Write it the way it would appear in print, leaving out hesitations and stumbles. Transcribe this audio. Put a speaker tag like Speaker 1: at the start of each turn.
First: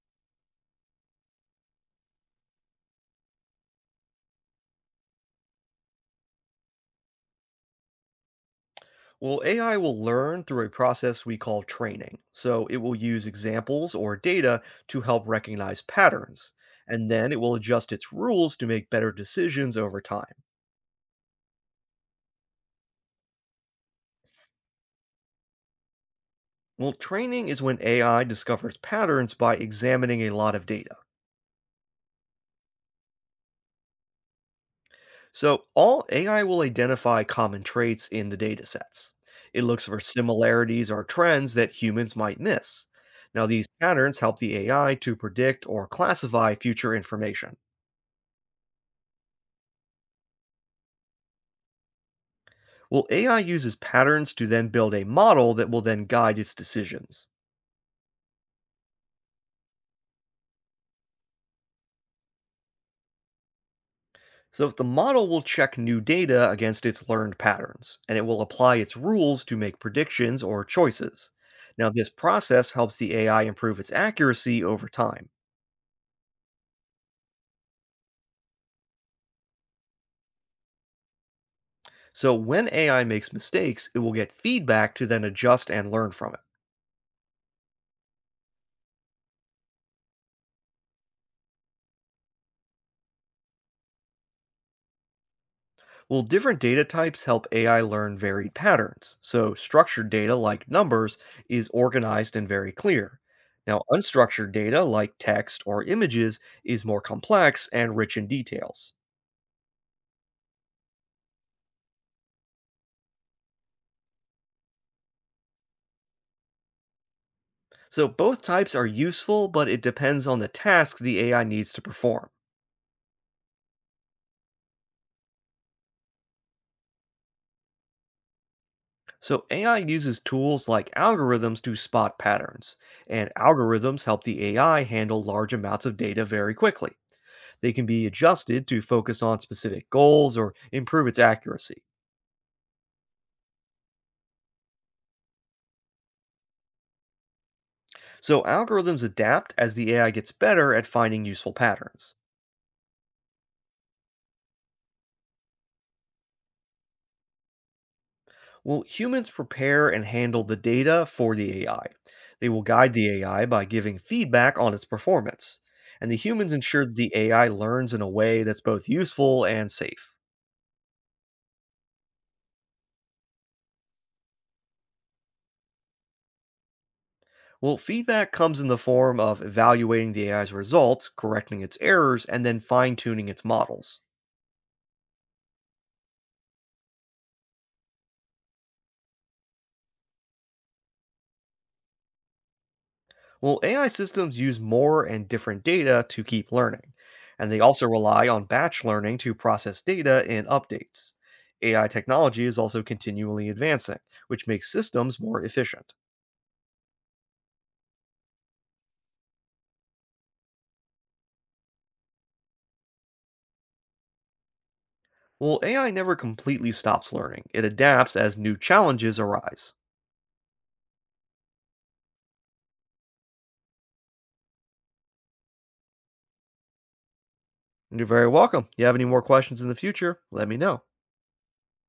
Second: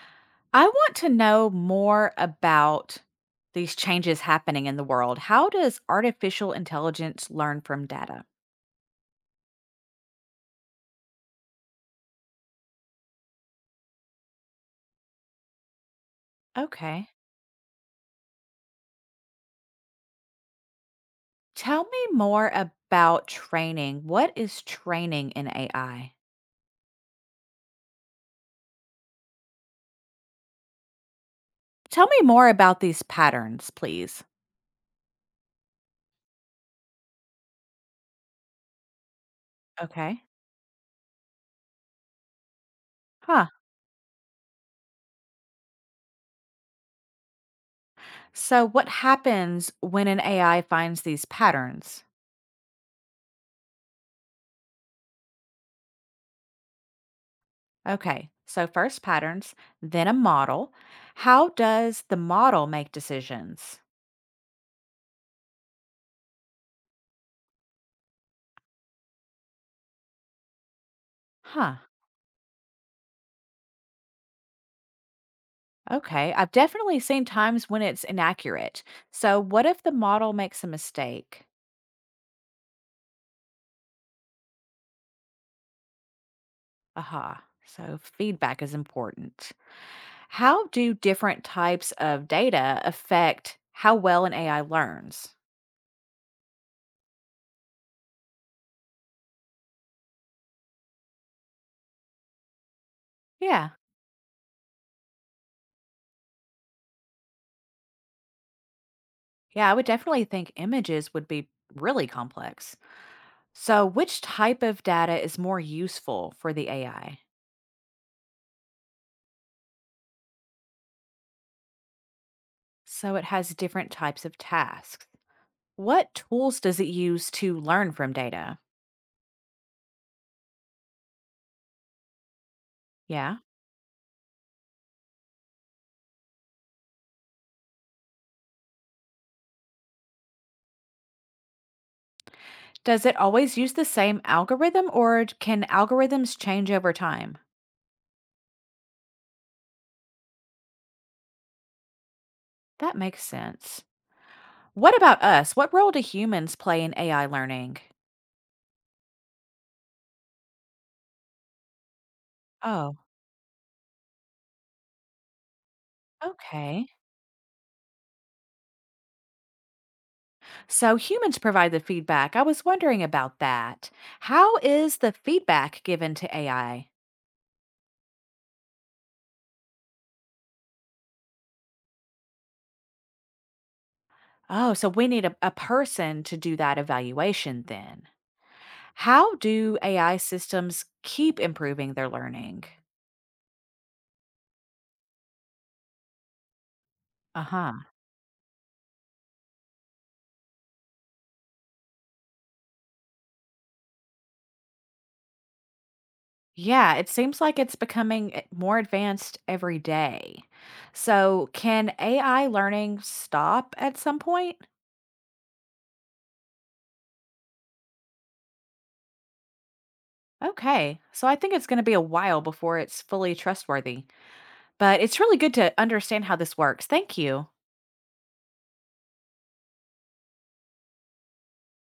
Speaker 1: I want to know more about these changes happening in the world. How does artificial intelligence learn from data?
Speaker 2: Well, AI will learn through a process we call training. So it will use examples or data to help recognize patterns, and
Speaker 1: Okay.
Speaker 2: then it will adjust its rules to make better decisions over time.
Speaker 1: Tell me more about training. What is training in AI?
Speaker 2: Well, training is when AI discovers patterns by examining a lot of data.
Speaker 1: Tell me more about these patterns, please.
Speaker 2: So all AI will identify common traits in the data sets. It looks for
Speaker 1: Okay.
Speaker 2: similarities or trends that humans might miss. Now,
Speaker 1: Huh.
Speaker 2: these patterns help the AI to predict or classify future information.
Speaker 1: So, what happens when an AI finds these patterns?
Speaker 2: Well, AI uses patterns to then build a model that will then guide its decisions.
Speaker 1: Okay. So, first patterns, then a model. How does the model make decisions?
Speaker 2: So the model will check new data against its learned patterns, and it will apply its rules to make predictions or choices.
Speaker 1: Huh.
Speaker 2: Now, this process helps the AI improve its accuracy over time.
Speaker 1: Okay, I've definitely seen times when it's inaccurate. So, what if the model makes a mistake?
Speaker 2: So when AI makes mistakes, it will get feedback to then adjust and learn from it.
Speaker 1: Aha. So, feedback is important. How do different types of data affect how well an AI learns?
Speaker 2: Well, different data types help AI learn varied patterns. So, structured data like numbers is organized and very clear.
Speaker 1: Yeah.
Speaker 2: Now, unstructured data like text or images is more complex and rich in details.
Speaker 1: Yeah, I would definitely think images would be really complex. So, which type of data is more useful for the AI?
Speaker 2: So, both types are useful, but it depends on the tasks the AI needs to perform.
Speaker 1: So, it has different types of tasks. What tools does it use to learn from data?
Speaker 2: So, AI uses tools like algorithms to spot patterns, and
Speaker 1: Yeah.
Speaker 2: algorithms help the AI handle large amounts of data very quickly. They can be adjusted to focus on specific goals or improve its accuracy.
Speaker 1: Does it always use the same algorithm or can algorithms change over time?
Speaker 2: So algorithms adapt as the AI gets better at finding useful patterns.
Speaker 1: That makes sense. What about us? What role do humans play in AI learning?
Speaker 2: Well, humans prepare and handle the data for the AI. They will guide
Speaker 1: Oh,
Speaker 2: the AI by giving feedback on its performance. And the humans ensure
Speaker 1: okay.
Speaker 2: that the AI learns in a way that's both useful and safe.
Speaker 1: So humans provide the feedback. I was wondering about that. How is the feedback given to AI?
Speaker 2: Well, feedback comes in the form of evaluating the AI's results, correcting its errors, and then fine tuning its models.
Speaker 1: Oh, so we need a person to do that evaluation then. How do AI systems keep improving their learning?
Speaker 2: Well, AI systems use more and different data to keep learning,
Speaker 1: Uh
Speaker 2: and they
Speaker 1: huh.
Speaker 2: also rely on batch learning to process data and updates. AI technology is also continually advancing, which makes systems more efficient.
Speaker 1: Yeah, it seems like it's becoming more advanced every day. So, can AI learning stop at some point?
Speaker 2: Well, AI never completely stops learning, it adapts as new challenges arise.
Speaker 1: Okay, so I think it's going to be a while before it's fully trustworthy, but it's really good to understand how this works. Thank you.
Speaker 2: And you're very welcome. You have any more questions in the future, let me know.